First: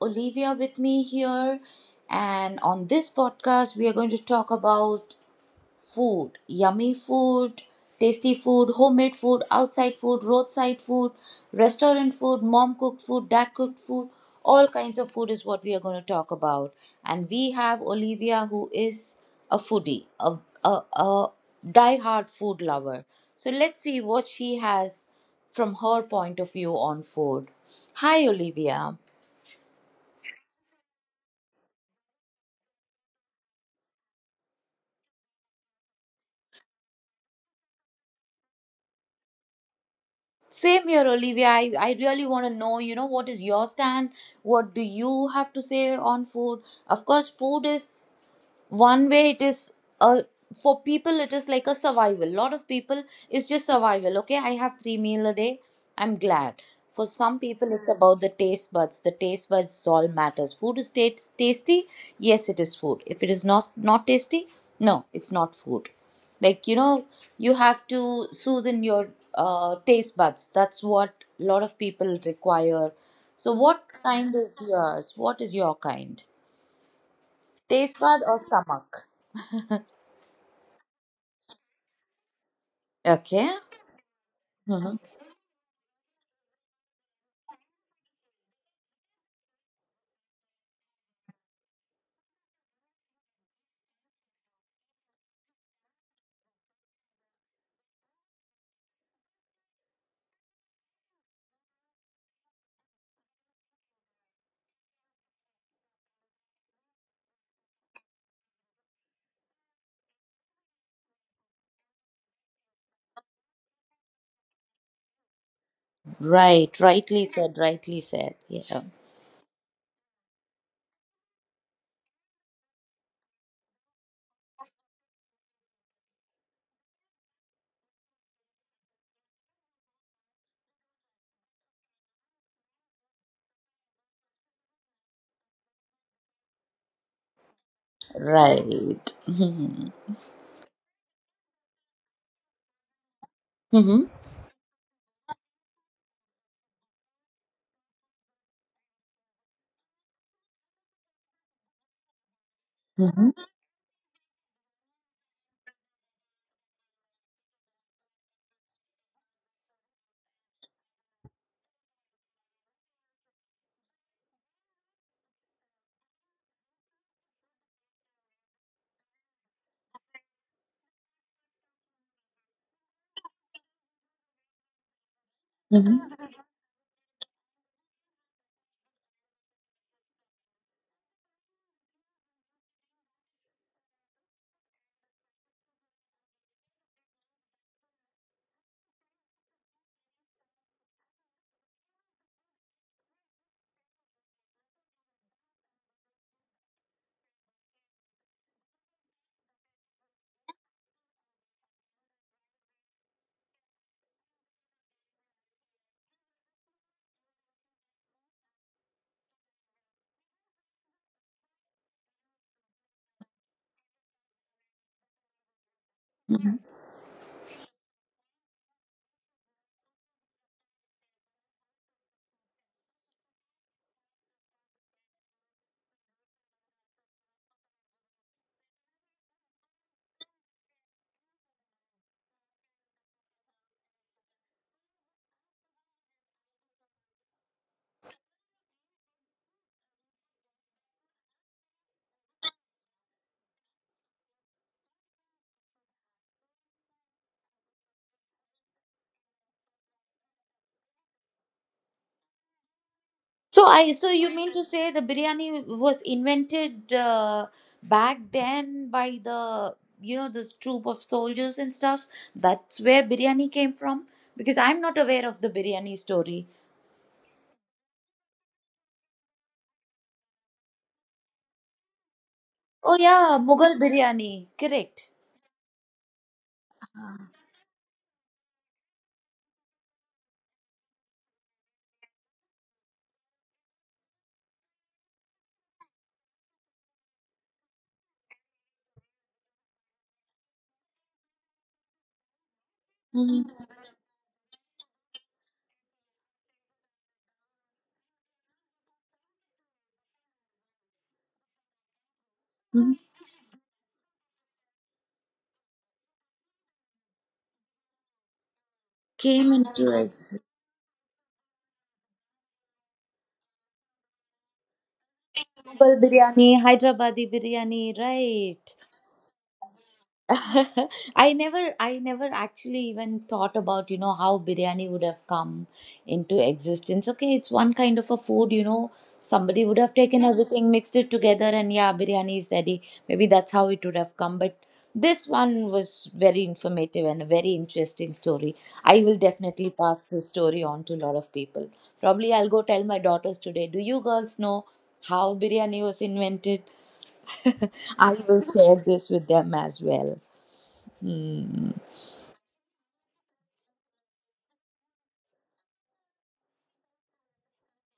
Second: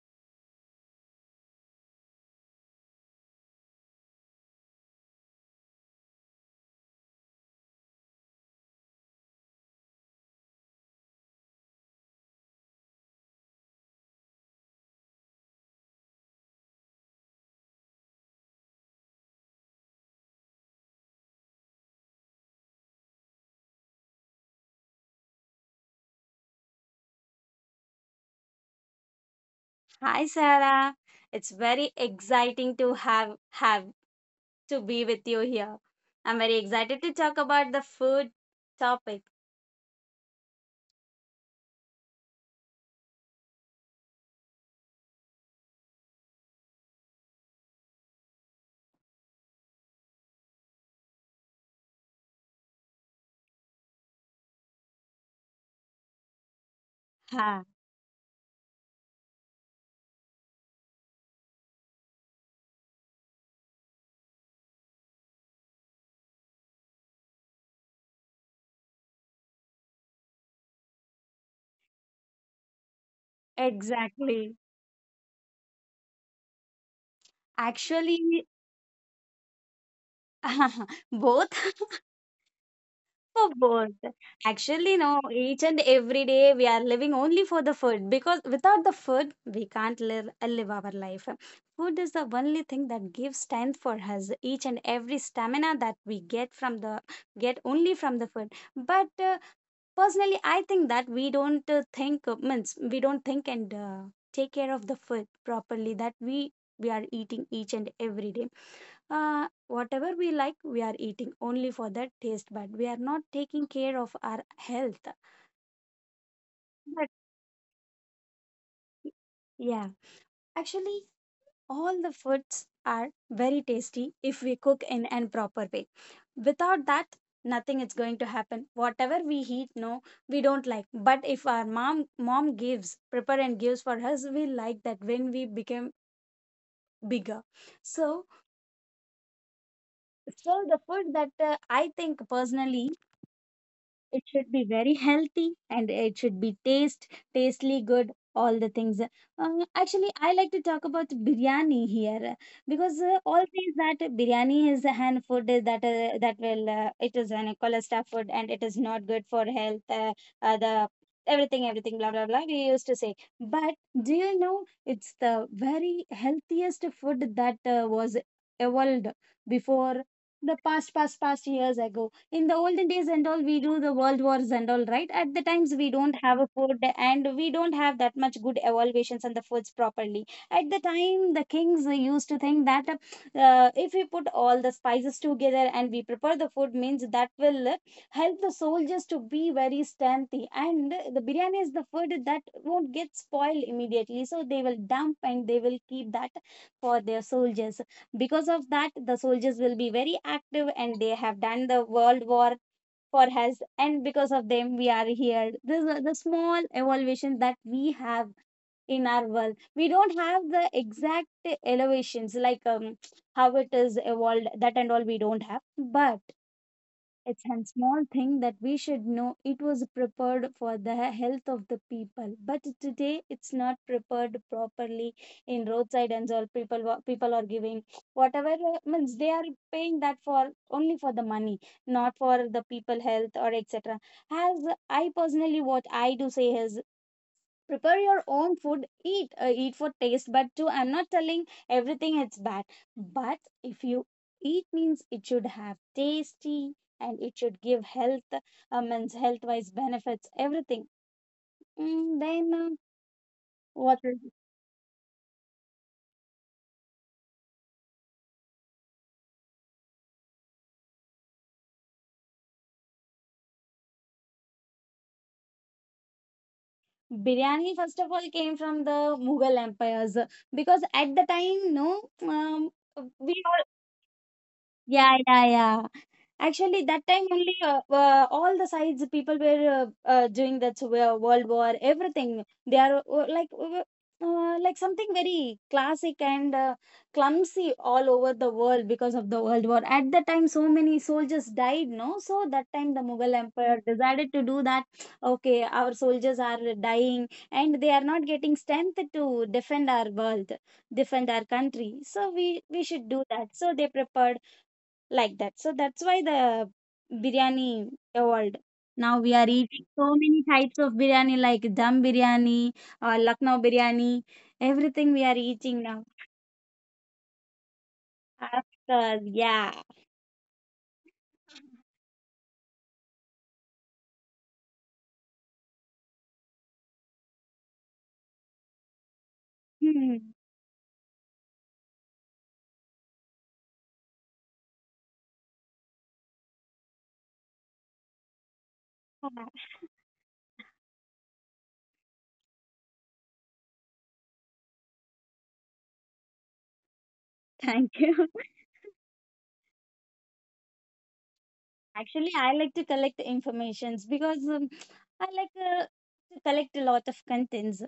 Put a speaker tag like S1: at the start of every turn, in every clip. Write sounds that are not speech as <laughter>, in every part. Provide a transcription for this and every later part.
S1: Olivia with me here, and on this podcast, we are going to talk about food, yummy food, tasty food, homemade food, outside food, roadside food, restaurant food, mom cooked food, dad cooked food. All kinds of food is what we are going to talk about. And we have Olivia, who is a foodie, a die-hard food lover. So let's see what she has from her point of view on food. Hi, Olivia.
S2: Hi Sarah, it's very exciting to have to be with you here. I'm very excited to talk about the food topic.
S1: Same here, Olivia. I really want to know, you know, what is your stand? What do you have to say on food? Of course, food is one way it is uh, for people it is like a survival, lot of people is just survival. Okay, I have three meal a day, I'm glad. For some
S2: Ha,
S1: people it's about the taste buds, the taste buds is all matters, food is tasty, yes it is. Food, if it is not tasty, no it's not food, like you know, you have to soothe in your taste buds, that's what a lot of people require. So what kind
S2: exactly.
S1: is yours, what is your kind, taste bud or
S2: Actually,
S1: stomach?
S2: <laughs> both. <laughs> For
S1: Okay.
S2: both.
S1: Mhm.
S2: Actually, no, each and every day we are living only for the food because without the food, we can't live, live our life. Food is the only thing that gives strength for us. Each and every stamina that we get from the get only from the food. But personally, I think that we don't think means we don't think and take care of the food properly that we are eating each and every day. Uh, Whatever we like we are eating only for that taste, but we are not taking care of our health.
S1: Right.
S2: But
S1: Rightly said. Rightly said. Yeah.
S2: yeah, actually, all the foods are very tasty if we cook in an proper way. Without that, nothing is going to happen whatever we eat, no, we don't like. But if our mom gives prepare and gives for us, we like that when we become bigger. so
S1: Right. Mm-hmm.
S2: so the food that I think personally it should be very healthy and it should be taste tastely good all the things. Actually, I like to talk about biryani here. Because
S1: Mm-hmm.
S2: all things that biryani is an food that that will it is an cholesterol food and it is not good for health. The everything blah blah blah we used to say. But, do you know, it's the very healthiest food that was evolved before the past years ago, in the olden days and all. We do the world wars and all right at the times. We don't
S1: Hmm.
S2: have a food and we don't have that much good evaluations and the foods properly. At the time, the kings used to think that if we put all the spices together and we prepare the food means that will help the soldiers to be very strengthy, and the biryani is the food that won't get spoiled immediately, so they will dump and they will keep that for their soldiers. Because of that, the soldiers will be very active and they have done the world war for us. And because of them, we are here. This is the small evolution that we have in our world. We don't have the exact elevations like how it is evolved, that and all we don't have. But it's a small thing that we should know it was prepared for the health of the people. But today it's not prepared properly in roadside and all. People are giving whatever, means they are paying that for only for the money, not for the people health or etc. As I personally what I do say is prepare your own food, eat eat for taste. But too, I'm not telling everything it's bad. But if you eat means it should have tasty and it should give health, means health wise benefits, everything. Then
S1: So I. So
S2: what is
S1: you mean to say the biryani was invented, back then by the, you know, this troop of soldiers and stuffs? That's where biryani came from. Because I'm not aware of the biryani story.
S2: biryani first of all came from the mughal empires. Because at the time, no, um,
S1: Oh yeah,
S2: we
S1: Mughal
S2: all
S1: biryani. Correct.
S2: yeah, yeah. Actually, that time only all the sides people were doing that. So, World War, everything. They are like something very classic and clumsy all over the world because of the World War. At the time, so many soldiers died, no? So that time the Mughal
S1: Mm-hmm.
S2: Emperor decided to do that. Okay, our soldiers are dying and they are not getting strength to defend our world, defend our country. So we
S1: Mm-hmm.
S2: we should do that. So they prepared like that. So that's why the biryani evolved. Now we
S1: Came
S2: are
S1: into
S2: eating so
S1: existence.
S2: many types of biryani like dum biryani, Lucknow biryani, everything we are
S1: Mughal
S2: eating now.
S1: biryani, Hyderabadi biryani. Right.
S2: After, yeah.
S1: <laughs> I never actually even thought about, you know, how biryani would have come into existence. Okay, it's one kind of a food, you know, somebody would have
S2: Hmm.
S1: taken
S2: <laughs>
S1: everything, mixed it together, and yeah, biryani is ready. Maybe that's how it would have come. But this one was very informative and a very interesting story. I will
S2: Ah,
S1: definitely pass this story on to a lot of people. Probably I'll go tell my daughters today. Do you girls know how biryani was invented? <laughs>
S2: thank
S1: I
S2: you.
S1: will share this with them as well. Mm-hmm.
S2: <laughs> Actually, I like to collect informations because I like to collect a lot of contents.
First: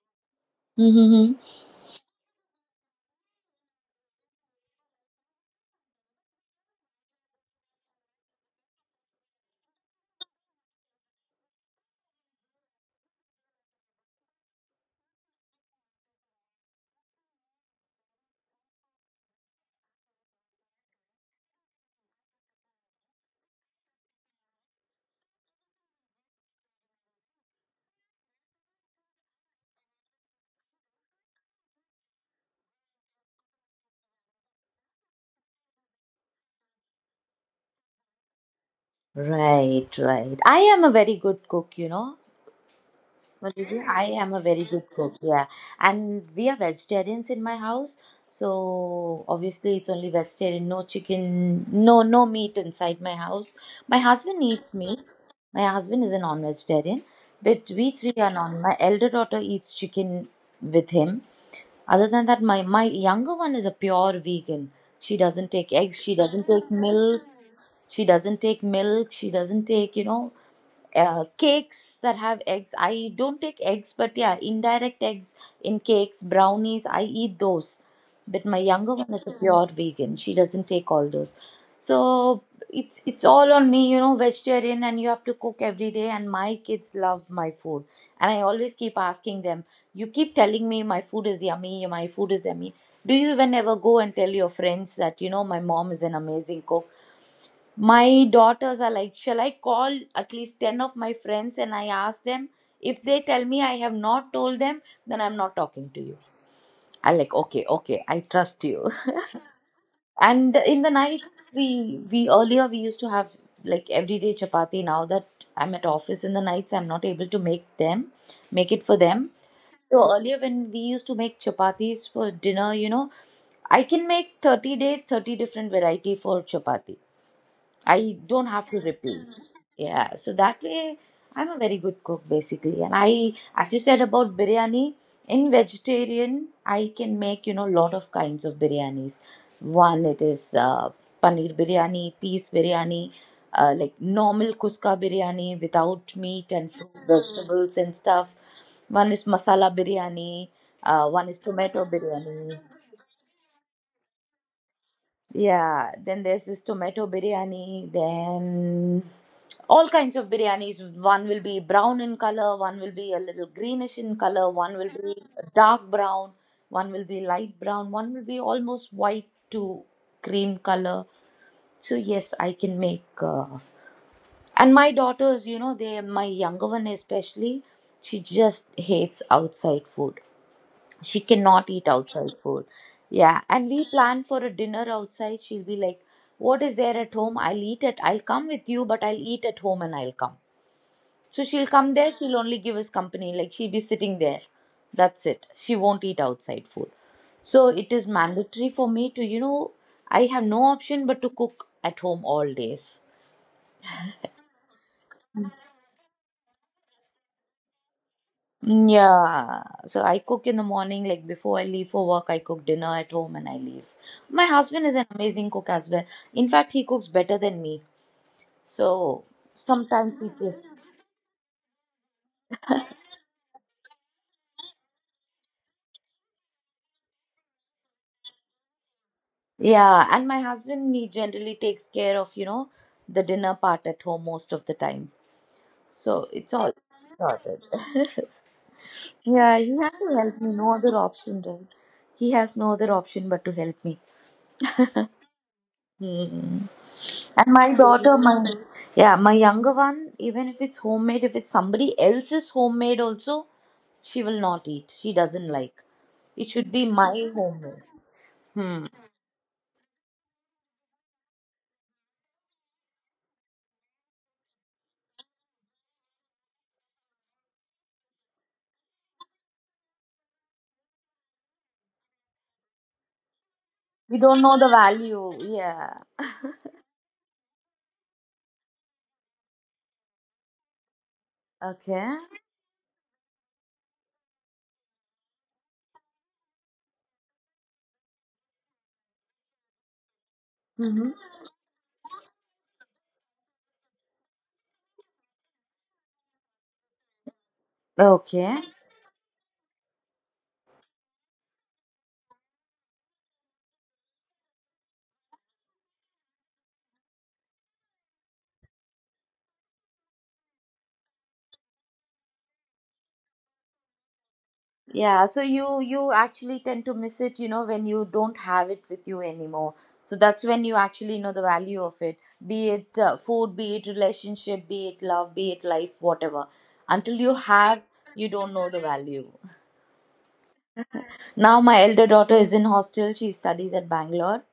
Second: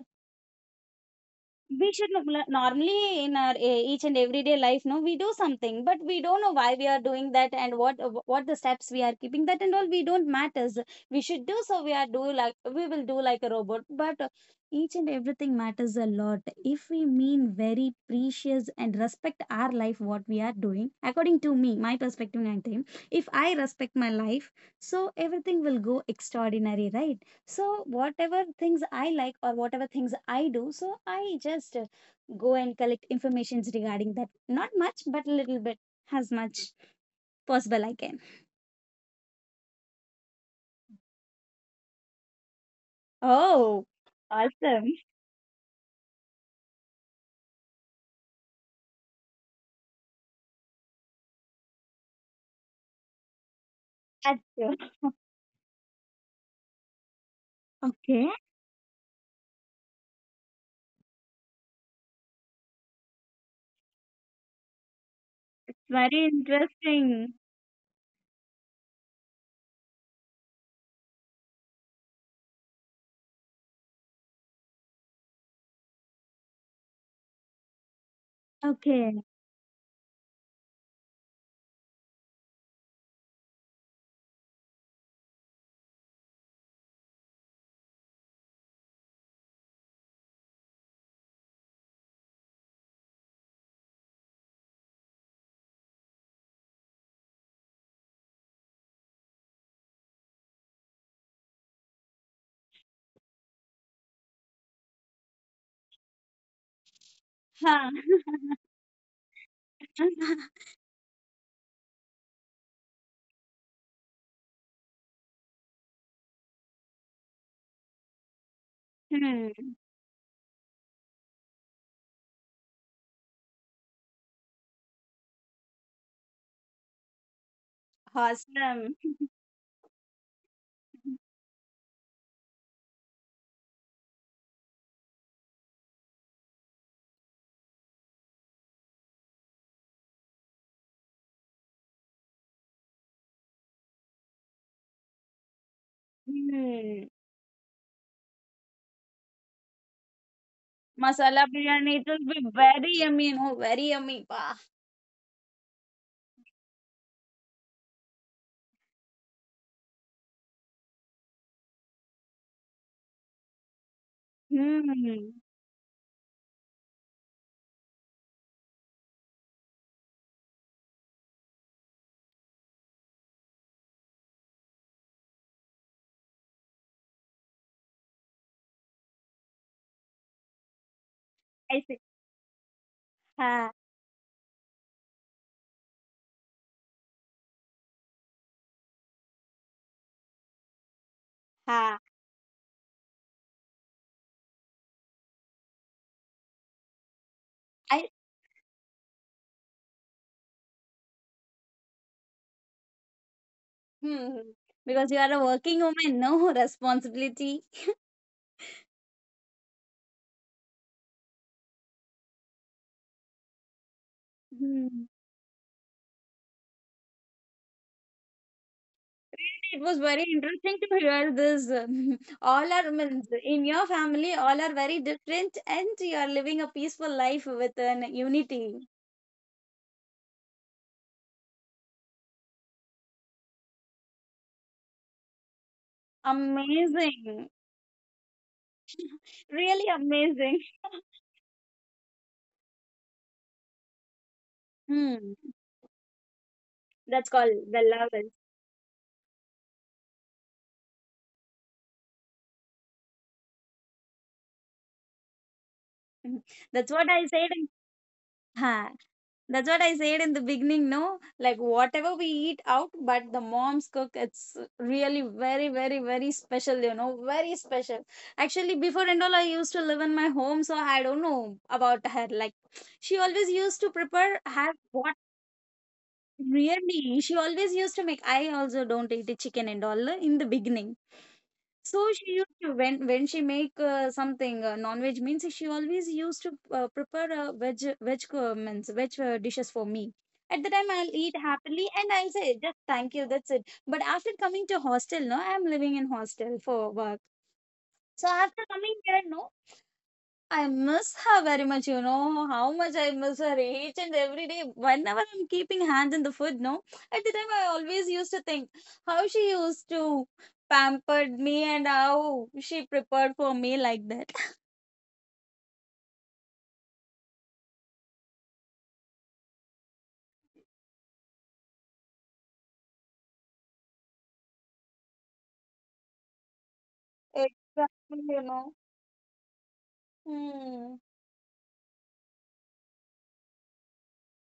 S2: We should normally in our each and everyday life, no, we do something, but we don't know why we are doing that and what the steps we are keeping. That and all we don't matters. We should do so. We are do like we will do like a robot. But each and everything matters a lot if we mean very precious and respect our life what we are doing. According to me, my perspective and time, if I respect my life, so everything will go extraordinary, right? So whatever things I like or whatever things I do, so I just go and collect informations regarding that. Not much, but a little bit, as much possible I can.
S1: Right, right. I am a very good cook, you know. Well, Lydia,
S2: Oh,
S1: I am a very good
S2: awesome.
S1: cook, yeah. And we are vegetarians in my house, so obviously it's only vegetarian, no chicken, no meat inside my house. My
S2: That's
S1: husband eats meat. My husband is a non-vegetarian, but
S2: <laughs>
S1: we three
S2: okay.
S1: are non. My elder daughter eats chicken with him. Other than that, my younger one is a pure vegan. She doesn't take
S2: It's
S1: eggs, she
S2: very
S1: doesn't take milk,
S2: interesting.
S1: she doesn't take, you know, cakes that have eggs. I don't take eggs, but yeah, indirect eggs in cakes, brownies, I eat those. But my younger one is a
S2: Okay.
S1: Pure vegan, she doesn't take all those. So it's all on me, you know, vegetarian, and you have to cook every day. And my kids love my food, and I always keep asking them, you keep telling me my food is yummy, my food is yummy, do you even ever go and tell your friends that, you know, my mom is an amazing cook? My daughters are like, shall I call at least 10 of my friends and I ask them? If they tell me I have not told them, then I'm not talking to you. I'm like, okay, okay, I trust you.
S2: Huh.
S1: <laughs> And in the nights,
S2: <laughs>
S1: we earlier we used to have like everyday chapati. Now that I'm at office in the nights, I'm not able to make it for them. So earlier
S2: Hmm.
S1: when we used to make chapatis for dinner, you know, I can make 30 days, 30 different variety for chapati, I don't have to repeat.
S2: Awesome.
S1: Yeah, so that way I'm a very good cook basically. And I, as you said about biryani, in vegetarian, I can make, you know, lot of kinds of biryanis. One, it is paneer biryani, peas biryani, like normal kuska biryani without meat and fruit,
S2: Hmm.
S1: vegetables and stuff. One is masala biryani, one is
S2: Masala
S1: tomato
S2: biryani, it will
S1: biryani.
S2: be very yummy, no? Very yummy. Wow.
S1: Yeah, then there's this tomato biryani, then all kinds of biryanis. One will be brown in color, one will be a little greenish in color, one will be
S2: Hmm.
S1: dark brown, one will be light brown, one will be almost white to cream color. So, yes, I can make. And my daughters, you know, my younger one especially, she just hates outside food, she cannot eat
S2: I see.
S1: outside food. Yeah, and
S2: Ha
S1: we plan for a dinner outside, she'll be like, what is there at home, I'll eat it, I'll come with you, but I'll eat at home and I'll come. So she'll come
S2: ha.
S1: there, she'll only give us company, like she'll be sitting there, that's it, she won't eat outside food. So it is
S2: I.
S1: mandatory for me to, you know, I have no option but to cook at home all days.
S2: Mhm. Because you are a working woman, no. <laughs> Responsibility.
S1: Mm, yeah, so I cook in the morning, like before I leave for work, I cook dinner at home and I leave. My husband is an
S2: Mhm.
S1: amazing cook as well. In fact, he cooks better than me. So
S2: Really, it was
S1: sometimes he
S2: very
S1: takes,
S2: interesting to hear this. <laughs> All are means in your family, all are very different, and you are living a peaceful life with an unity.
S1: yeah, and my husband, he generally takes care of, you know, the dinner part at home most of the time. So it's all
S2: Amazing,
S1: sorted. <laughs> Yeah, he
S2: really
S1: has to help me,
S2: amazing.
S1: no other
S2: <laughs>
S1: option, right? He has no other option but to help me.
S2: Hmm.
S1: Hmm.
S2: That's
S1: And
S2: called
S1: my
S2: the love
S1: daughter,
S2: is.
S1: my yeah, my younger one, even if it's homemade, if it's somebody else's homemade also, she will not eat. She doesn't like. It should
S2: <laughs>
S1: be
S2: That's what
S1: my
S2: I said.
S1: homemade. Hmm.
S2: Huh. That's what I said in the beginning, no? Like whatever we eat out, but the mom's cook, it's really very, very, very special, you know, very special. Actually, before and all, I used to live in my home, so I don't know about her. Like she always used to
S1: We don't
S2: prepare
S1: know the
S2: her what.
S1: value. Yeah.
S2: Really, she always used to make. I also don't eat the chicken and all, in the beginning.
S1: Okay.
S2: So she used to when she make something, non-veg means she always used to prepare veg veg means veg dishes for me. At the time
S1: Mm-hmm.
S2: I'll eat happily and I'll say just thank you, that's it. But after coming to hostel, no, I'm living in hostel for work. So
S1: Okay.
S2: after coming here, no, I miss her very much, you know, how much I miss her each and every day. Whenever I'm keeping hand in the food, no, at the time I always used to think how she used to pampered me and how she prepared for me like that.
S1: Yeah, so you actually tend to miss it, you know, when you don't have it with you anymore. So that's when you actually know the value of it, be it food, be it relationship, be it love, be it life, whatever. Until you have,
S2: Exactly,
S1: you
S2: you
S1: don't know
S2: know.
S1: the value.
S2: Hmm.
S1: Now my elder daughter is in hostel. She studies at Bangalore.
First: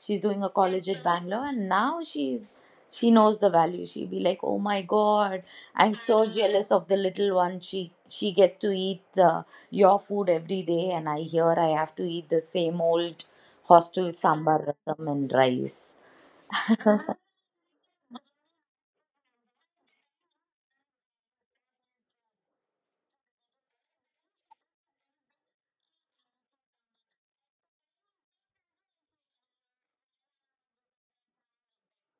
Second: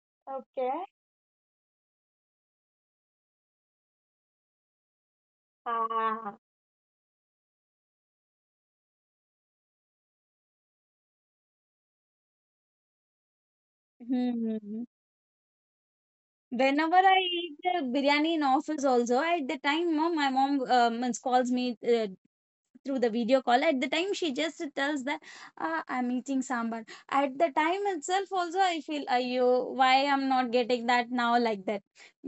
S1: She's doing a
S2: Okay.
S1: college at Bangalore, and now she's she knows the value. She'll be like, "Oh my God, I'm so
S2: Ah.
S1: jealous of the little one. She gets to eat your food every day, and I hear I have to eat the same old hostel sambar
S2: Hmm.
S1: rasam and rice."
S2: Whenever I eat the biryani in office also, at the time, mom, my mom means calls me through the video call. At the time she just tells that, ah, I'm eating sambar. At the time itself also I feel, ayo, why I'm not getting that now, like that.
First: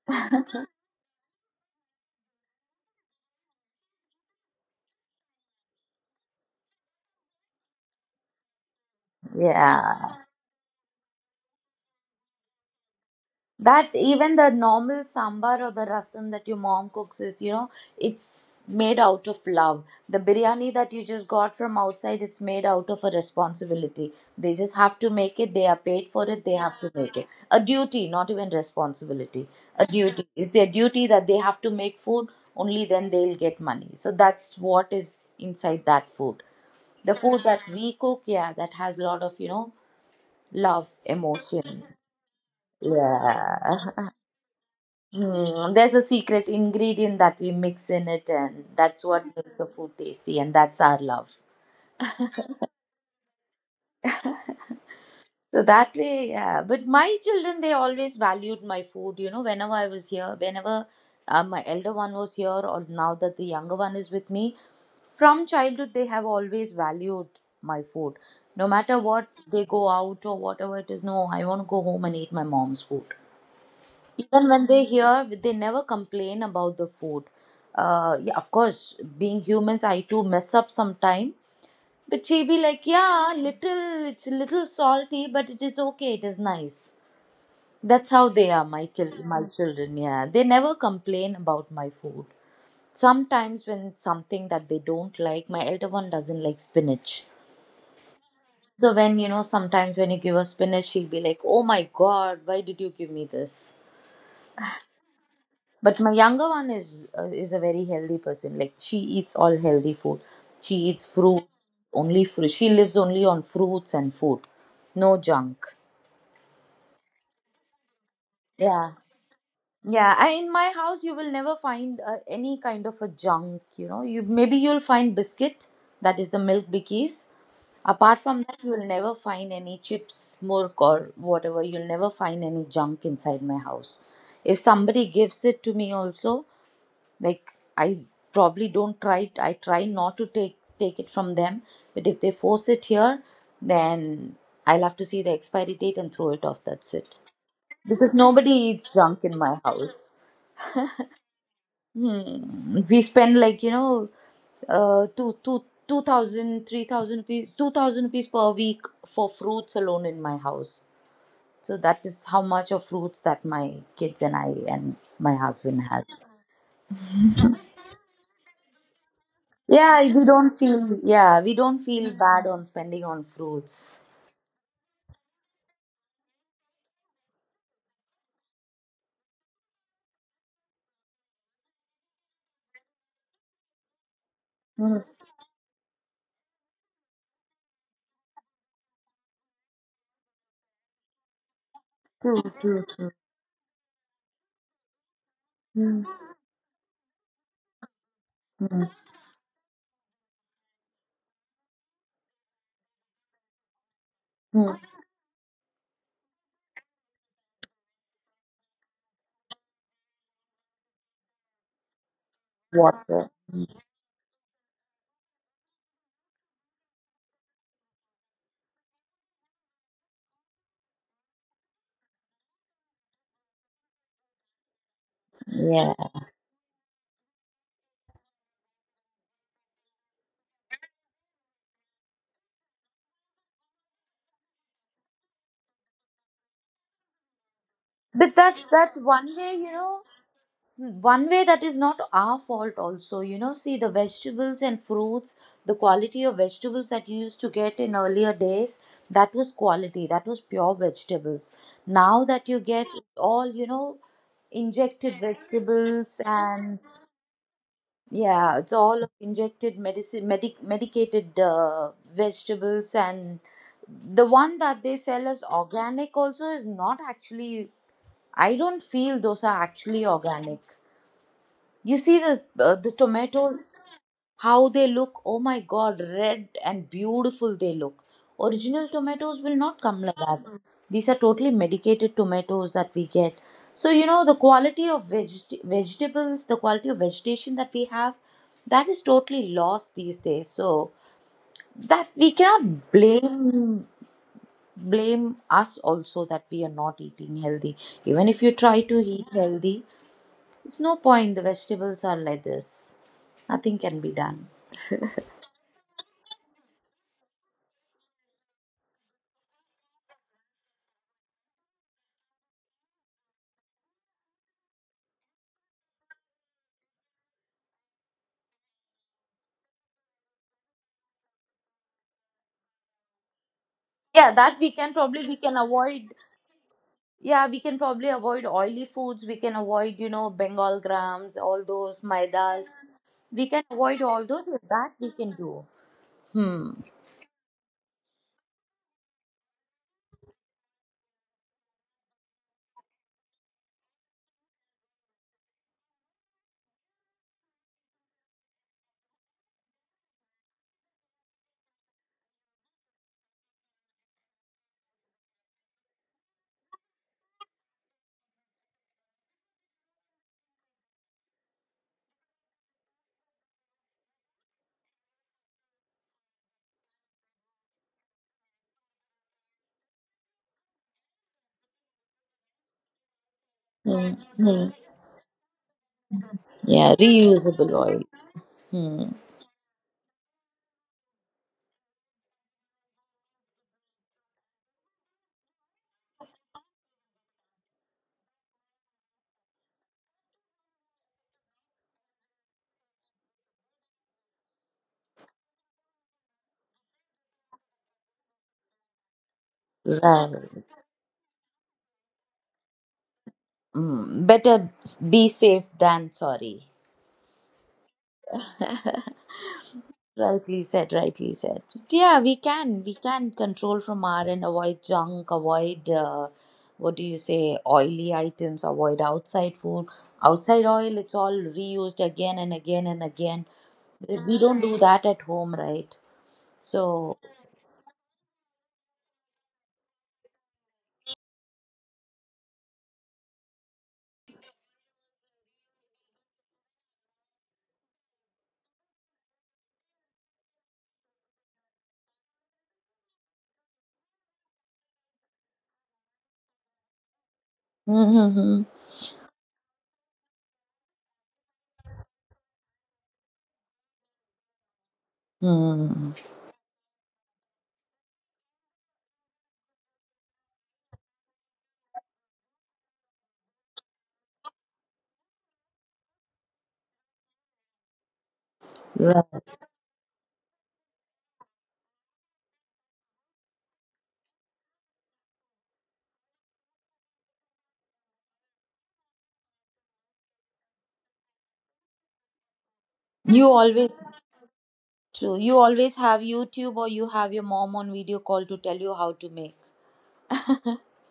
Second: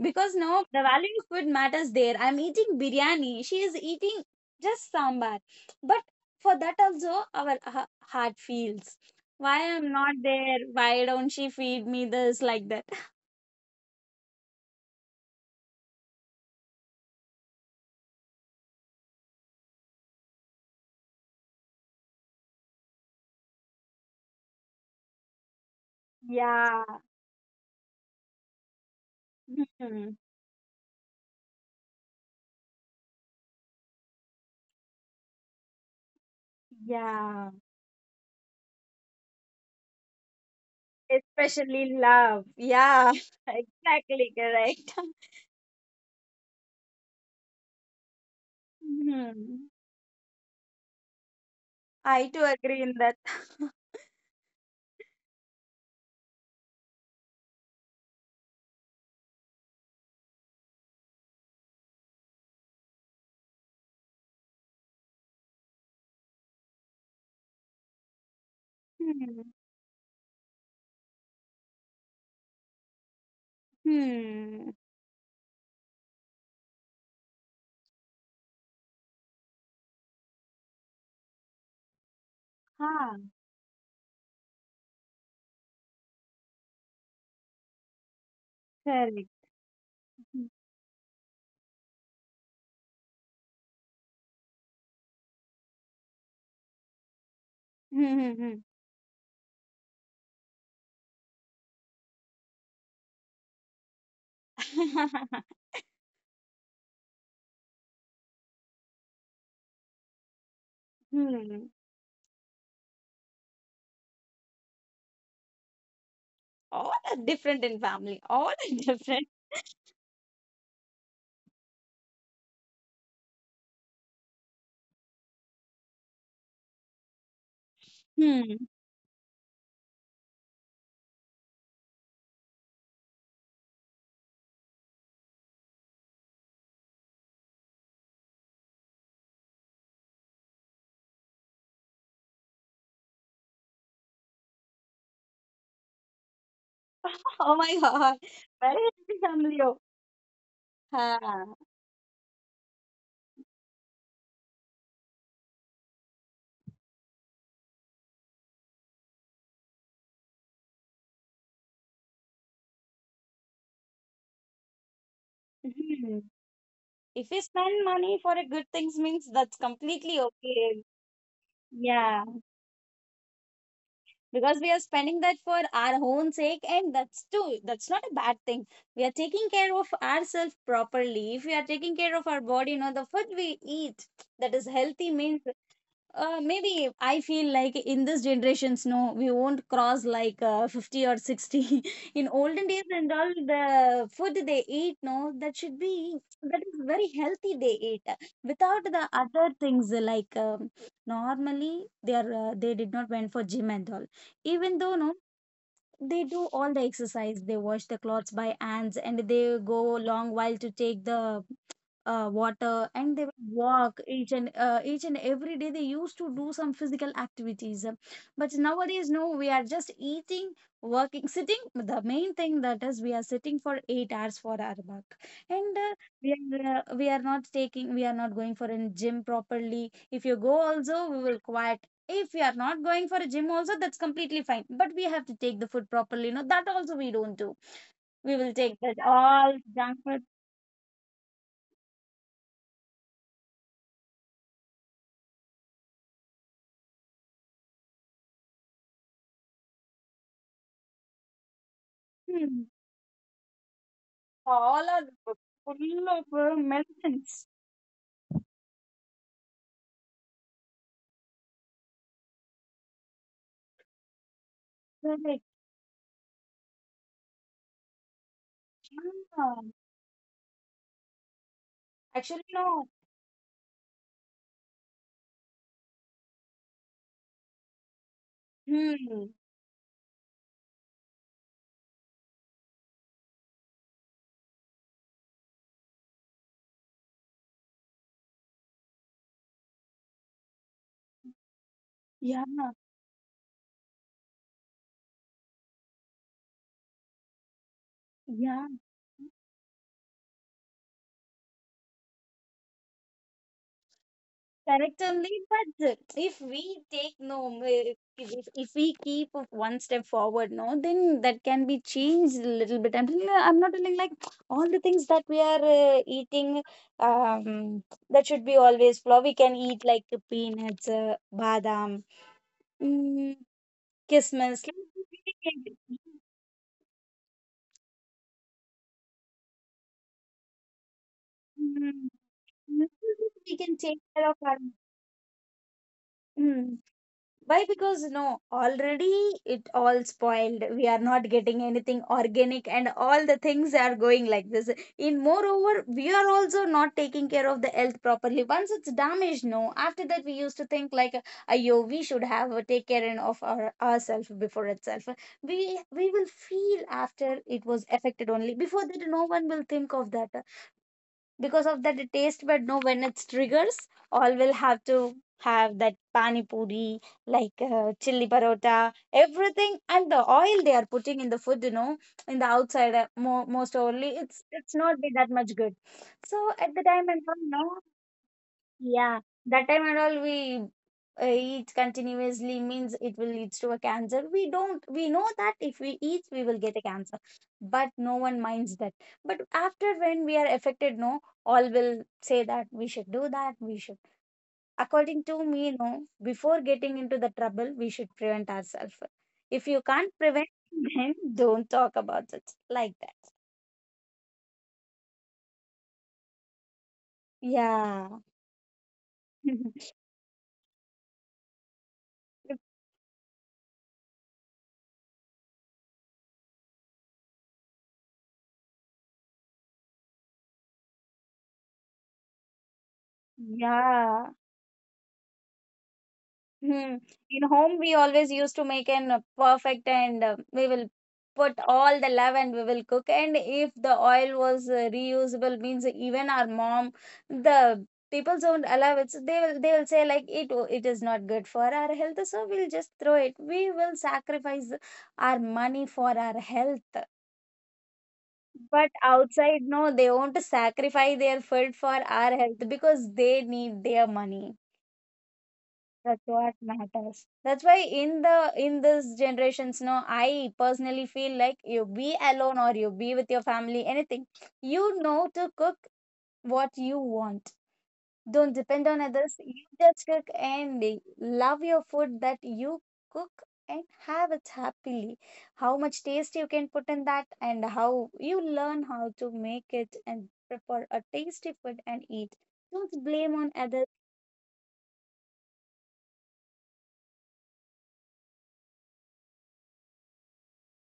S2: Because no, the value of food matters there. I'm eating biryani, she is eating just sambar. But for that also our heart feels, why I'm not
S1: Yeah,
S2: there, why don't she feed me this, like that.
S1: that even the normal sambar or the rasam that your mom cooks is, you know, it's made out of love. The biryani that you just got from outside, it's made out of a responsibility. They just have to make it. They are paid for it. They have
S2: Yeah.
S1: to make it. A duty, not even responsibility. A
S2: Mhm.
S1: duty. It's their duty that they have to make food. Only then they'll get money. So that's what is inside that food. The food
S2: Yeah,
S1: that we cook, yeah, that has a lot of, you know, love, emotion.
S2: especially love, yeah. <laughs>
S1: Yeah. <laughs>
S2: Exactly, correct.
S1: Hmm, there's a secret ingredient that we mix in it, and that's what makes
S2: Hmm.
S1: the food tasty, and that's our love.
S2: I too agree in that. <laughs>
S1: So that way, yeah. But my children, they always valued my food. You know, whenever I was here, whenever my elder one was here, or now that the younger one is with me, from childhood, they have always valued my food. No matter what,
S2: Hmm.
S1: they go out or whatever it is, no, I want to go home and eat my mom's food. Even
S2: Hmm.
S1: when they hear, they never complain about the food. Yeah, of course, being humans, I too mess up sometime. But she be like,
S2: Ah,
S1: yeah, little, it's a little salty, but it is okay. It is nice. That's how they are,
S2: correct.
S1: my children. Yeah,
S2: Hmm.
S1: they
S2: <laughs>
S1: never complain about my food. Sometimes when it's something that they don't like, my elder one doesn't like spinach.
S2: Hmm. Hmm.
S1: So when, you know, sometimes when you give her spinach, she'll be like, "Oh my God, why did you give me this?"
S2: Hmm. <laughs>
S1: But my younger one is a very healthy person. Like she eats all healthy food. She eats fruits
S2: Hmm.
S1: only. Fruit. She lives only on fruits and food. No junk.
S2: All are different in family. All are <laughs>
S1: Yeah,
S2: different.
S1: yeah. I, in my house, you will never find any kind of a junk. You know, you maybe you'll find biscuit. That is the milk bikkies. Apart from
S2: Hmm.
S1: that, you'll never find any chips, milk, or whatever. You'll never find any junk inside my house. If somebody gives it to me, also, like I probably don't try, I try not to take it from them, but if they force it here, then I'll have to see the expiry date and throw it off, that's it.
S2: Oh my God.
S1: Because nobody
S2: Very
S1: eats
S2: happy
S1: junk in
S2: family.
S1: my
S2: Oh.
S1: house.
S2: Ah.
S1: Hmm. We spend, like, two two thousand three thousand rupees 2,000 rupees per week for fruits alone in my house. So that is how much of fruits that my kids and I and my husband has.
S2: Hmm. If you spend money for a good things means that's
S1: Yeah,
S2: completely
S1: we don't
S2: okay.
S1: feel yeah, we don't feel
S2: Yeah.
S1: bad on spending on fruits.
S2: Because we are spending that for our own sake and that's too that's not a bad thing. We are taking care of ourselves properly. If we are taking care of our body, you know, the food we eat, that is healthy
S1: Mm,
S2: means, maybe I feel like in this generations, no, we won't cross like 50 or 60. <laughs> In
S1: True,
S2: olden days
S1: true,
S2: and
S1: true.
S2: all, the food they eat, no, that should be that is very healthy. They eat without the other things, like, normally they are, they did not went for gym and all. Even
S1: Mm,
S2: though no, they do all the exercise, they wash the clothes by hands and they go long while to take the, water, and they
S1: Water.
S2: will walk each and every day they used to do some physical activities. But nowadays no, we are just eating, working, sitting. The main thing that is, we are sitting for 8 hours for our work and
S1: Yeah.
S2: we are not taking, we are not going for a gym properly. If you go also we will quiet. If we are not going for a gym also, that's completely fine, but we have to take the food properly. No, that also we don't do. We
S1: But
S2: will
S1: that's
S2: take that
S1: that's one
S2: all
S1: way, you
S2: junk
S1: know,
S2: food.
S1: One way, that is not our fault also. You know, see the vegetables and fruits, the quality of vegetables that you used to get in earlier days, that was quality, that was pure vegetables. Now that you
S2: Hmm.
S1: get all, you know,
S2: All are
S1: injected
S2: full
S1: vegetables
S2: of
S1: and
S2: medicines.
S1: yeah, it's all of injected medicated vegetables, and the one that they sell
S2: They're
S1: as
S2: like,
S1: organic also is not actually. I don't feel those are
S2: yeah.
S1: actually organic. You see
S2: Actually,
S1: the
S2: no.
S1: tomatoes, how they look. Oh my God, red and beautiful they look. Original tomatoes
S2: Hmm.
S1: will not come like that. These are totally medicated tomatoes that we get. So you know the quality of vegetables, the quality of vegetation that we have, that is totally lost these days. So that we
S2: Yeah.
S1: cannot blame us also that we are not eating healthy. Even if you try to
S2: Yeah.
S1: eat healthy, it's no point. The vegetables are like this. Nothing can be done.
S2: Correct only, but if we take no, if we keep one step forward, no, then that can be changed a little bit. I'm not telling like all the things that we are eating, um, that should be always flour. We can eat like peanuts, badam,
S1: Yeah,
S2: mm,
S1: that we can probably we can
S2: kismis.
S1: avoid. Yeah, we can probably avoid oily foods. We can avoid, Bengal grams, all those maidas.
S2: Mm.
S1: We can avoid
S2: Naturally,
S1: all
S2: we can
S1: those. If
S2: take
S1: That
S2: care of
S1: we
S2: our
S1: can do. Hmm.
S2: mm. Why? Because no, already it all spoiled. We are not getting anything organic, and all the things are going like this. In moreover, we are also not taking care of the health properly. Once it's damaged, no. After that, we used to think like, "Ayo, we should have take care of ourselves before itself." We will feel after it was affected only. Before that, no one will think of that because of that the taste but no when it's triggers all will have to have that pani puri like chili parota everything and the oil they are putting in the food in the outside
S1: Hmm.
S2: most only
S1: Hmm.
S2: it's not be that much good so
S1: Yeah,
S2: at the time and
S1: reusable
S2: all
S1: oil.
S2: no,
S1: Hmm.
S2: yeah, that time and all we eat continuously means it will lead to a cancer. We don't, we know that if we eat, we will get a cancer, but no one minds that. But after when we are affected, no, all will say that we should do that, we should. According to me, no, before getting into the trouble, we should prevent ourselves. If you can't prevent,
S1: Right.
S2: <laughs> then don't talk about it like that.
S1: Hmm. Better be safe than sorry.
S2: Yeah.
S1: <laughs>
S2: <laughs>
S1: Rightly said, rightly said. Yeah, we can. We can control from our end, avoid junk, avoid, what do you say, oily items, avoid outside food. Outside oil, it's all reused again and again and again. We
S2: Yeah.
S1: don't do that at home, right? So,
S2: Hmm. In home, we always used to make an perfect and we will put all the love and we will cook. And if the oil was reusable, means even our mom, the people don't allow it. So they will say like it is not good for our health, so we'll just throw it. We will sacrifice our money for our health.
S1: <laughs> mm-hmm.
S2: But outside, no, they won't sacrifice their food for our health because they need their money.
S1: Hmm.
S2: That's what matters. That's why in this generations, no, I personally feel like you be alone or you be with your family, anything. You know to cook what you want. Don't depend on
S1: Right.
S2: others. You just cook and love your food that you cook and have it happily. How much taste you can put in that and how you learn how to make it and prepare a tasty food and eat. Don't
S1: You
S2: blame on
S1: always
S2: others.
S1: True. You always have YouTube, or you have your mom on video call to tell you how to make. <laughs>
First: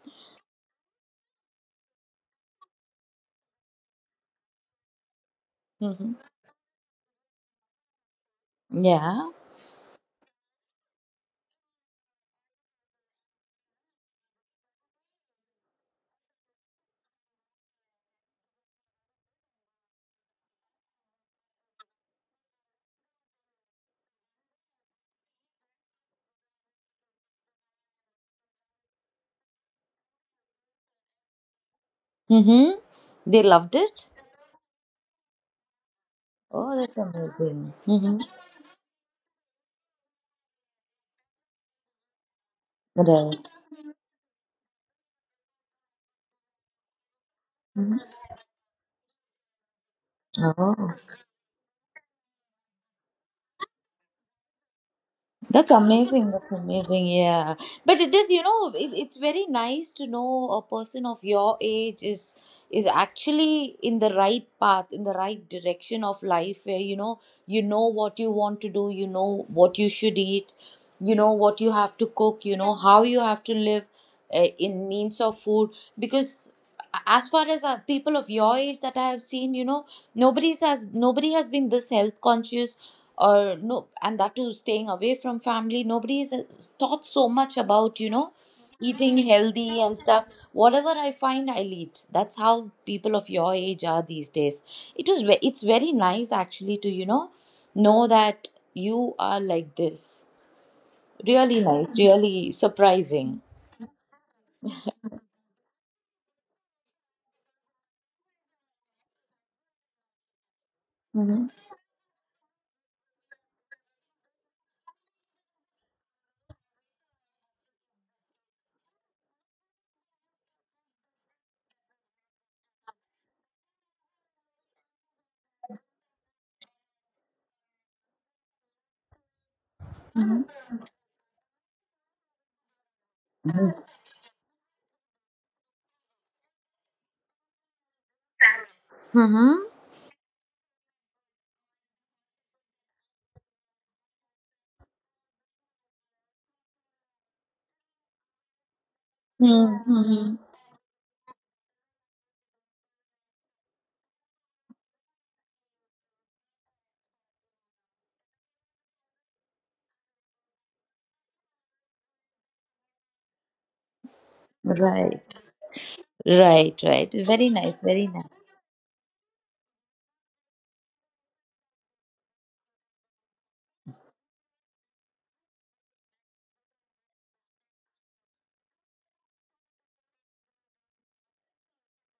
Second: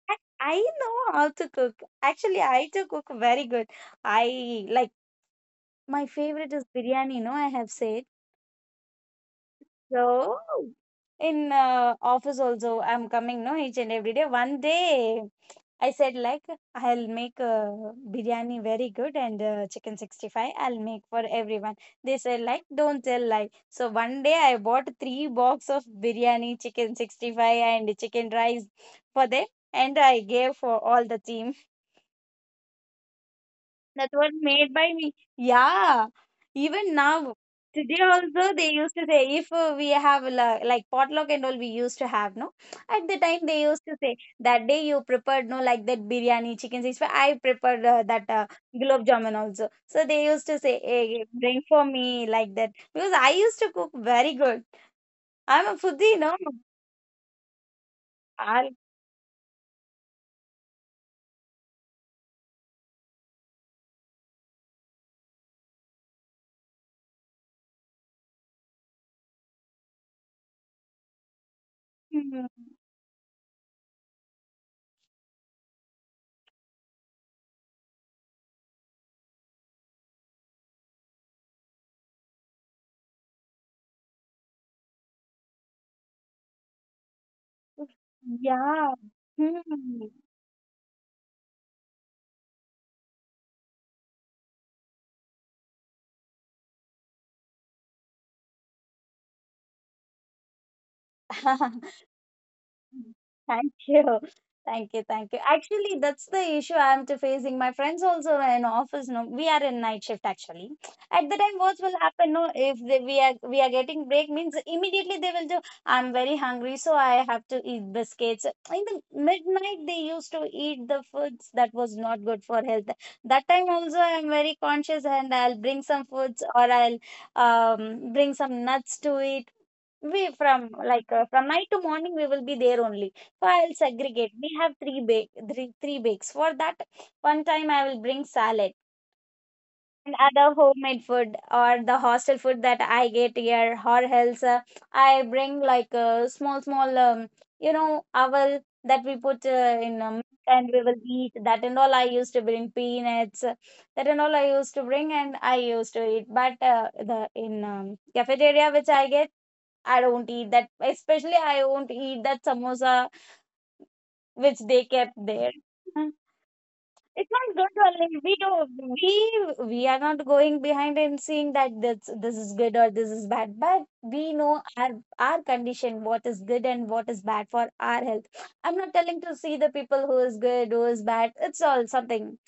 S2: I know how to cook. Actually, I do cook very good. I like My
S1: Hmm.
S2: favorite is biryani, no, I have said.
S1: Yeah.
S2: So in office also I'm coming, no, each and every day. One day I said like I'll make biryani very good and chicken 65 I'll make for everyone. They said like don't tell lie. So one day I bought three box of biryani, chicken 65 and chicken rice for them and I gave for all the team.
S1: Hmm. They loved
S2: That
S1: it.
S2: was made by me. Yeah,
S1: Oh,
S2: even
S1: that's
S2: now,
S1: amazing.
S2: today
S1: Mm-hmm.
S2: also they used to say if we have like potluck and all we used to have no. At the time
S1: Right.
S2: they used to say that day you prepared no like that biryani chicken six. I prepared
S1: Mhm.
S2: that gulab jamun also. So they used to say
S1: Oh,
S2: hey, bring for me like that because I used to cook very good. I'm a
S1: that's
S2: foodie, no.
S1: amazing.
S2: <laughs>
S1: That's amazing. Yeah. But it is,
S2: I,
S1: it's very nice to know a person of your age is actually in the right path, in the right direction of life where, you know what you want to do, you know what you should eat, you know what you have to
S2: hmm,
S1: cook, you know how you have to live in means of food, because as far as people of your age that I have seen, you know, nobody has been this health conscious, or no, and that too staying away from family, nobody has taught so much about, you know,
S2: yeah.
S1: eating healthy and
S2: Hmm.
S1: stuff, whatever I find I'll eat, that's how people of your age are these days. It's very nice actually to, you know that you are like this. Really
S2: <laughs>
S1: nice, really surprising.
S2: Thank <laughs> you. Thank you. Thank you. Actually, that's the issue I'm to facing. My friends also are in office, no, we are in night shift actually. At the time,
S1: Mm-hmm.
S2: what will happen, no, if they, we are getting break means immediately they will do, I'm very hungry, so I have to eat biscuits. In the midnight, they used to eat the foods that was not good for health. That time also, I'm very conscious and I'll bring some foods or I'll bring some nuts to it we from like from night to morning we will be there only. So I'll segregate. We have three bakes. For that one time I will bring salad
S1: Mm-hmm.
S2: and other homemade food or the hostel food that I get here, or else I bring like a small, small, owl that we put in
S1: Mm-hmm.
S2: and we will eat that and all. I used to bring peanuts, that and all I used to bring and I used to eat. But the in cafeteria which I get, I don't eat that. Especially I won't eat that samosa which they kept there.
S1: Right, right,
S2: It's
S1: right.
S2: not
S1: Very
S2: good
S1: nice,
S2: only.
S1: very
S2: We
S1: nice.
S2: do we are not going behind and seeing that this is good or this is bad. But we know our condition, what is good and what is bad for our health. I'm not telling to see the people who is good, who is bad. It's all something.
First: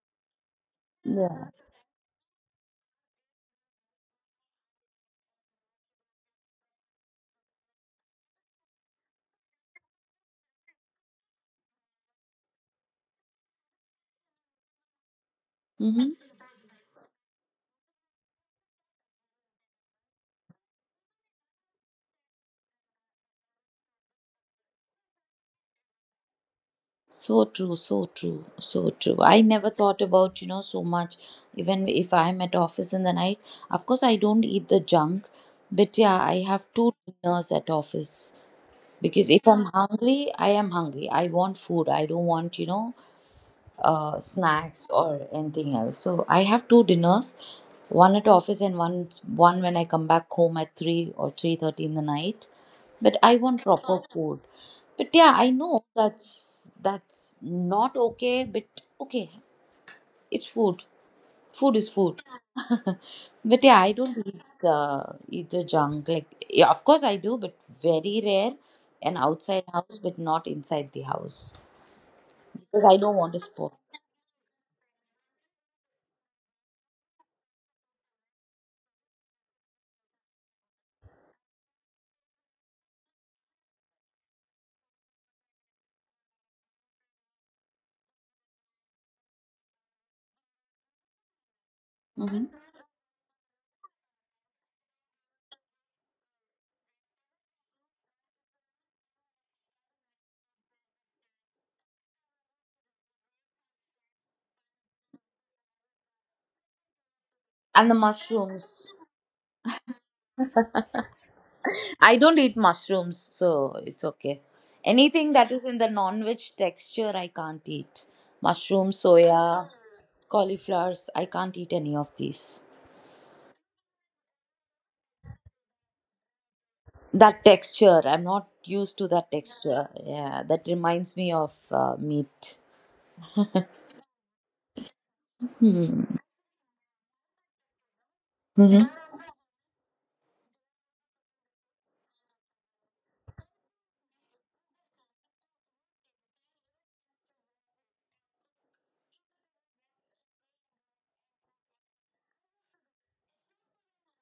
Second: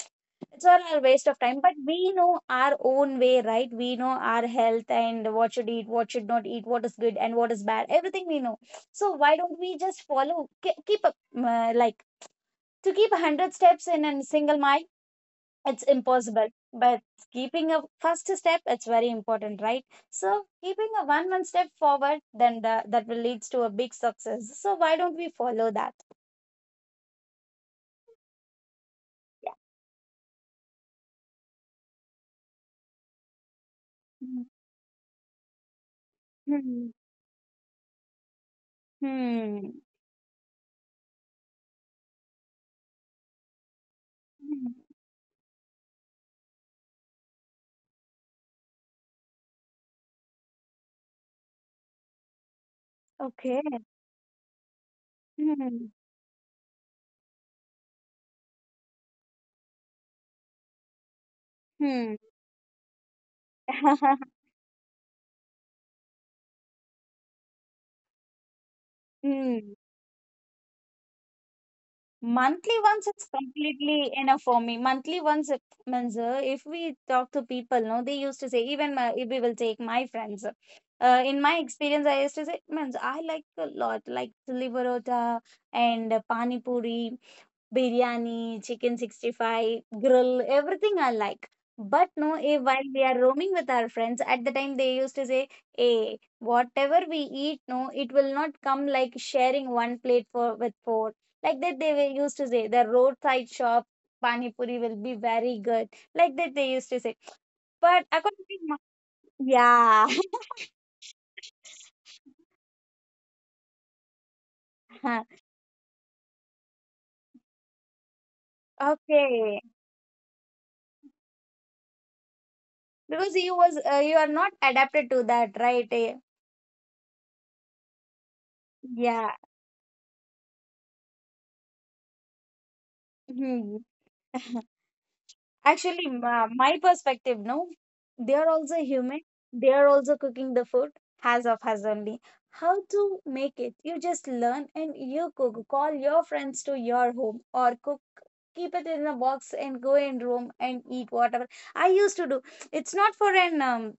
S2: It's all a waste of
S1: Yeah.
S2: time. But we know our own way, right? We know our health and what should eat, what should not eat, what is good and what is bad. Everything we know. So why don't we just follow? Keep up like to keep 100 steps in a single mile it's
S1: Mm-hmm.
S2: impossible but keeping a first step it's very important, right? So keeping a one step forward then that will leads to a big success. So why don't we follow that,
S1: So true, so true, so true. I
S2: yeah?
S1: never thought about, you know, so much. Even if I'm at office in the night, of course I don't
S2: Mm.
S1: eat the junk, but yeah, I have
S2: Hmm.
S1: two dinners at office, because if I'm
S2: Hmm.
S1: hungry, I am hungry. I want food. I don't want, you know,
S2: Hmm.
S1: snacks or anything else. So I have two dinners, one at office and one when I come back home at 3 or 3:30 in the night. But I want
S2: Okay.
S1: proper food. But yeah, I know
S2: Hmm.
S1: that's not okay. But okay, it's food. Food is
S2: Hmm.
S1: food. <laughs> But yeah, I don't
S2: <laughs>
S1: eat the junk. Like yeah, of course I do, but very rare. And outside
S2: Hmm.
S1: house, but not inside the house,
S2: Monthly
S1: because I
S2: ones
S1: don't
S2: is
S1: want to spoil.
S2: completely enough for me. Monthly ones it means if we talk to people, no, they used to say even if we will take my friends. In my experience, I used to say means I like a lot like chili parota and pani puri biryani, chicken 65, grill, everything I like. But no,
S1: Hmm.
S2: eh, while we are roaming with our friends, at the time they used to say, eh, whatever we eat, no, it will not come like sharing one plate for with four. Like that they were used to say, the roadside shop pani puri will be very good. Like that they used to say.
S1: And the
S2: But according to my,
S1: mushrooms.
S2: yeah. <laughs>
S1: I don't eat mushrooms, so it's okay.
S2: Huh.
S1: Anything that is in the non-veg texture, I can't eat. Mushrooms, soya,
S2: Okay,
S1: cauliflowers, I can't eat any of these.
S2: because you was you are not adapted to that, right? Eh,
S1: That texture, I'm not used to that
S2: yeah.
S1: texture. Yeah, that reminds me of meat.
S2: Hmm.
S1: Hmm.
S2: Actually, my perspective, no, they are
S1: Mm-hmm.
S2: also human. They are also cooking the food, has of has only. How to make it? You just learn and you cook. Call your friends to your home or cook. Keep it in a box and go in room and eat whatever. I used to do. It's not for an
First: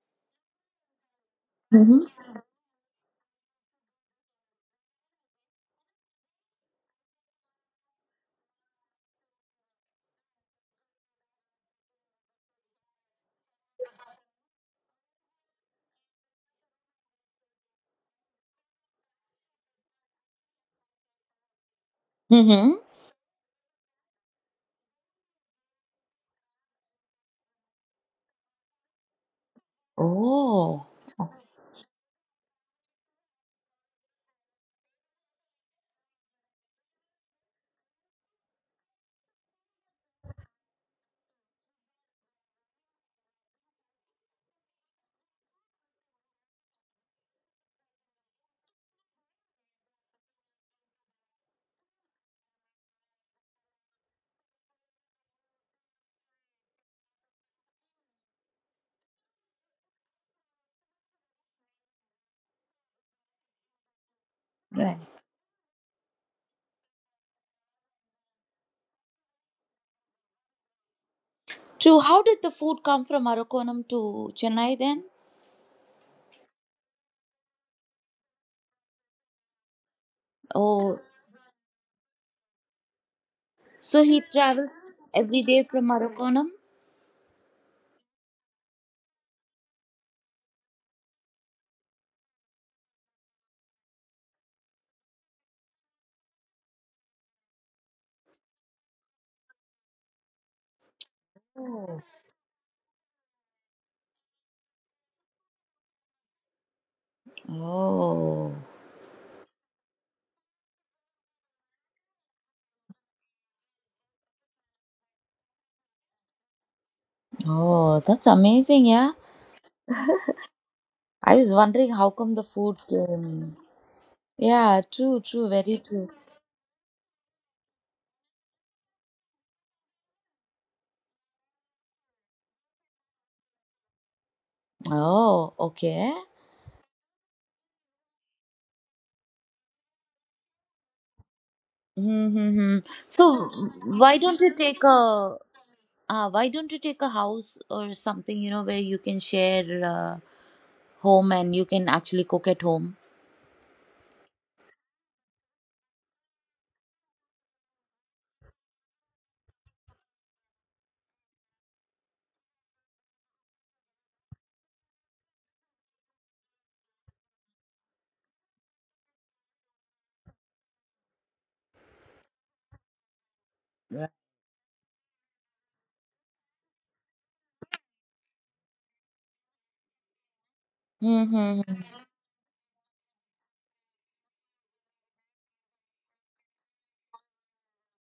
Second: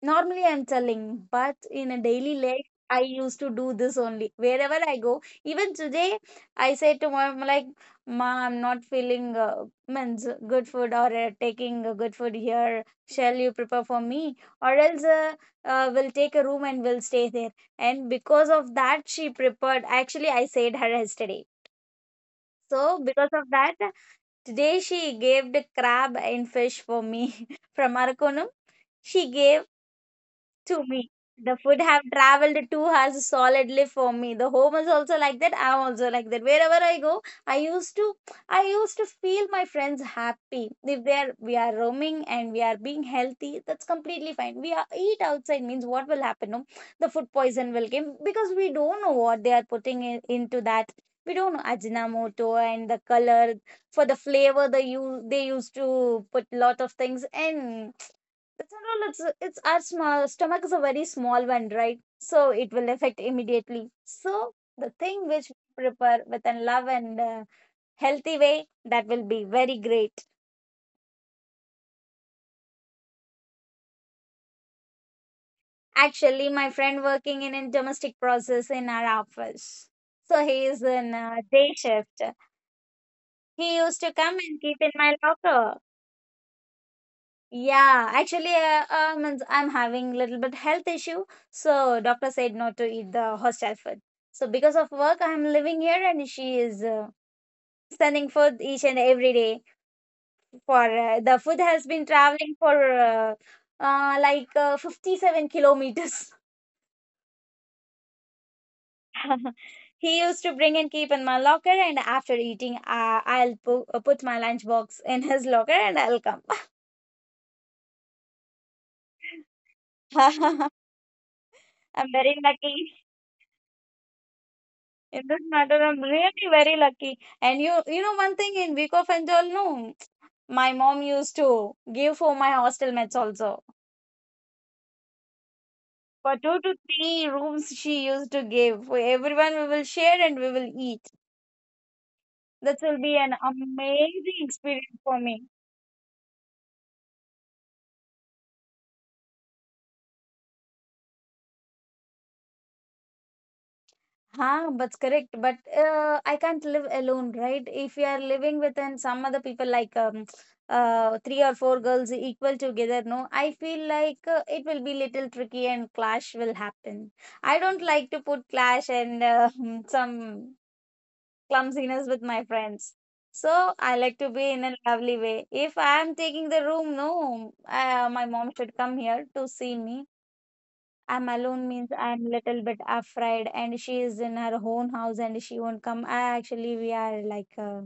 S2: normally, I'm telling, but in a
S1: Mm-hmm.
S2: daily life, I used to do this only. Wherever I go, even today, I say to mom, like, "Ma, I'm not feeling means good food or taking a good food here. Shall you prepare for me? Or else, we'll take a room and we'll stay there." And because of that, she prepared. Actually, I said her yesterday.
S1: Mm-hmm.
S2: So, because of that, today she gave the crab and fish for me <laughs> from Arakonam she gave
S1: Oh,
S2: to me. The food have traveled 2 hours solidly for me. The home is also like that. I'm also like that. Wherever I go, I used to feel my friends happy. If they are we are roaming and we are being healthy, that's completely fine. We are eat outside means what will happen? No? The food poison will come because we don't know what they are putting in, into that. We don't know Ajinomoto and the color for the flavor they used to put lot of things in that's not all. It's our small stomach is a very small one, right? So it will affect immediately. So
S1: right.
S2: the thing which we prepare with a love and healthy way that will be very great.
S1: So, how did the food come from Arakonam to Chennai then?
S2: Actually, my friend working in a domestic process in our office. So he is
S1: Oh,
S2: in day shift. He
S1: so
S2: used
S1: he
S2: to come and keep
S1: travels
S2: in my
S1: every day from
S2: locker.
S1: Arakonam?
S2: Yeah, actually, I'm having little bit health issue, so doctor said not to eat the hostel food. So because of work, I'm living here, and she is sending food each and every day. For the food has
S1: Oh.
S2: been traveling for like 57 kilometers.
S1: Oh,
S2: <laughs> He used to bring and keep in my locker, and after eating, I'll put my lunch box in his locker, and I'll come.
S1: oh, that's amazing, yeah.
S2: <laughs>
S1: I was wondering how
S2: I'm
S1: come
S2: very
S1: the food
S2: lucky.
S1: came. Yeah, true,
S2: It
S1: true,
S2: doesn't
S1: very
S2: matter.
S1: true.
S2: I'm really very lucky. And you, one thing in week of enjoy, no, my mom used to give for my hostel mates also.
S1: Oh, okay.
S2: For two to three rooms, she used to give. For everyone, we will share and we will eat.
S1: Mm-hmm.
S2: That will be an
S1: So why don't
S2: amazing
S1: you take
S2: experience for
S1: a
S2: me.
S1: why don't you take a house or something, you know, where you can share home, and you can actually cook at home?
S2: Huh, that's correct. But I can't live alone, right? If you are living with some other people, like three or four girls equal together, no, I feel like it will be little tricky and clash will happen. I don't like to put clash and <laughs> some clumsiness with my friends. So I like to be in a lovely way. If I am taking the room, no, my mom should come here to see me. I'm
S1: Mm-hmm.
S2: alone means I'm little bit afraid, and she is in her own house and she won't come. I actually we are like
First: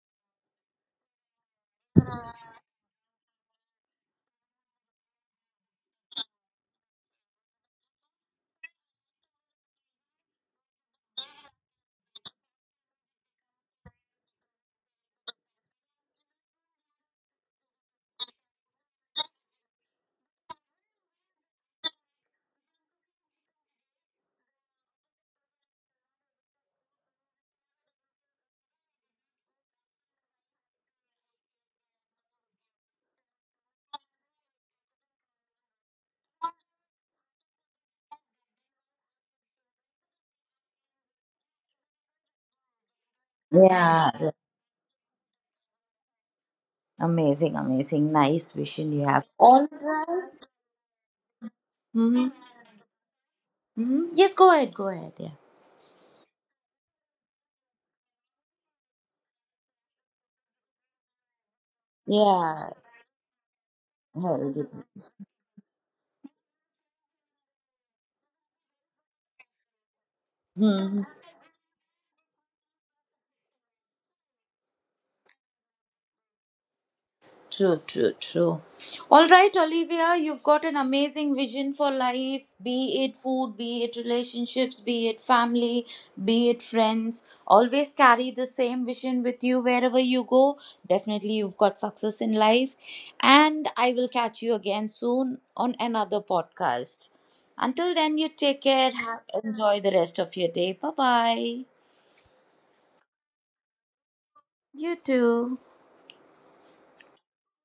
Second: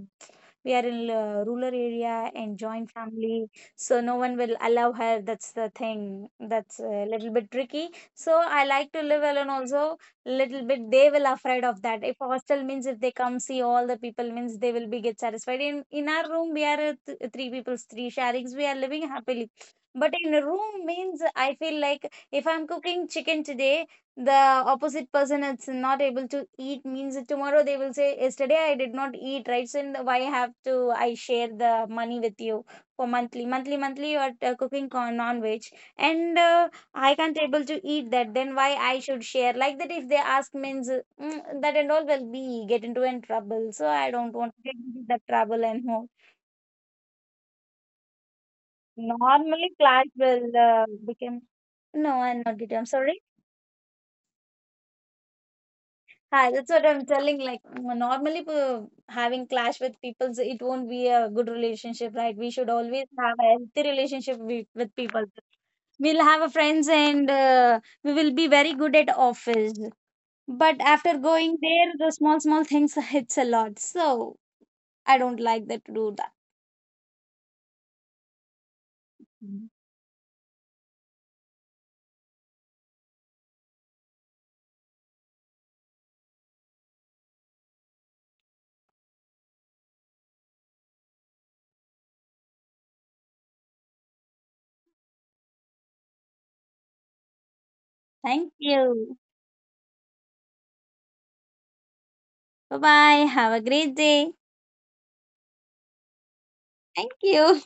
S2: we are in rural area and joint family, so no one will allow her. That's the thing. That's a little bit tricky. So I like to live alone also. Little bit they will afraid of that. If hostel means if they come see all the people means they will be get satisfied. In our room we are three people, three sharings. We are living happily. But in a room means I feel like if I'm cooking chicken today, the opposite person is not able to eat means tomorrow they will say, "Yesterday I did not eat, right? So why I have to I share the money with you for monthly? Monthly, monthly you are cooking non-veg and I can't able to eat that. Then why I should share?" Like that if they ask means that and all will be get into in trouble. So I
S1: Yeah,
S2: don't
S1: yeah.
S2: want to get into the trouble and all.
S1: Amazing, amazing. Nice vision you have.
S2: Normally
S1: All
S2: class will
S1: right.
S2: become no, I'm
S1: Mm-hmm.
S2: not getting. I'm sorry.
S1: Mm-hmm. Yes, go ahead, go ahead.
S2: Hi, that's what I'm telling. Like normally, having clash with people, so it won't be a good relationship, right? We should
S1: Yeah.
S2: always have a healthy relationship with,
S1: Yeah.
S2: with people. We'll have a friends, and we will be very good at office. But after
S1: Hmm.
S2: going there, the small small things <laughs> hits a lot. So I don't like that to do that.
S1: True, true, true. All
S2: Mhm.
S1: right, Olivia, you've got an amazing vision for life, be it food, be it relationships, be it family, be it friends. Always carry the same vision with you wherever you go. Definitely, you've got success in life. And I will catch you again soon on another podcast. Until then, you
S2: Thank
S1: take care.
S2: you.
S1: Have, enjoy the rest of your day. Bye bye.
S2: Bye bye. Have a great day.
S1: You too.
S2: Thank you.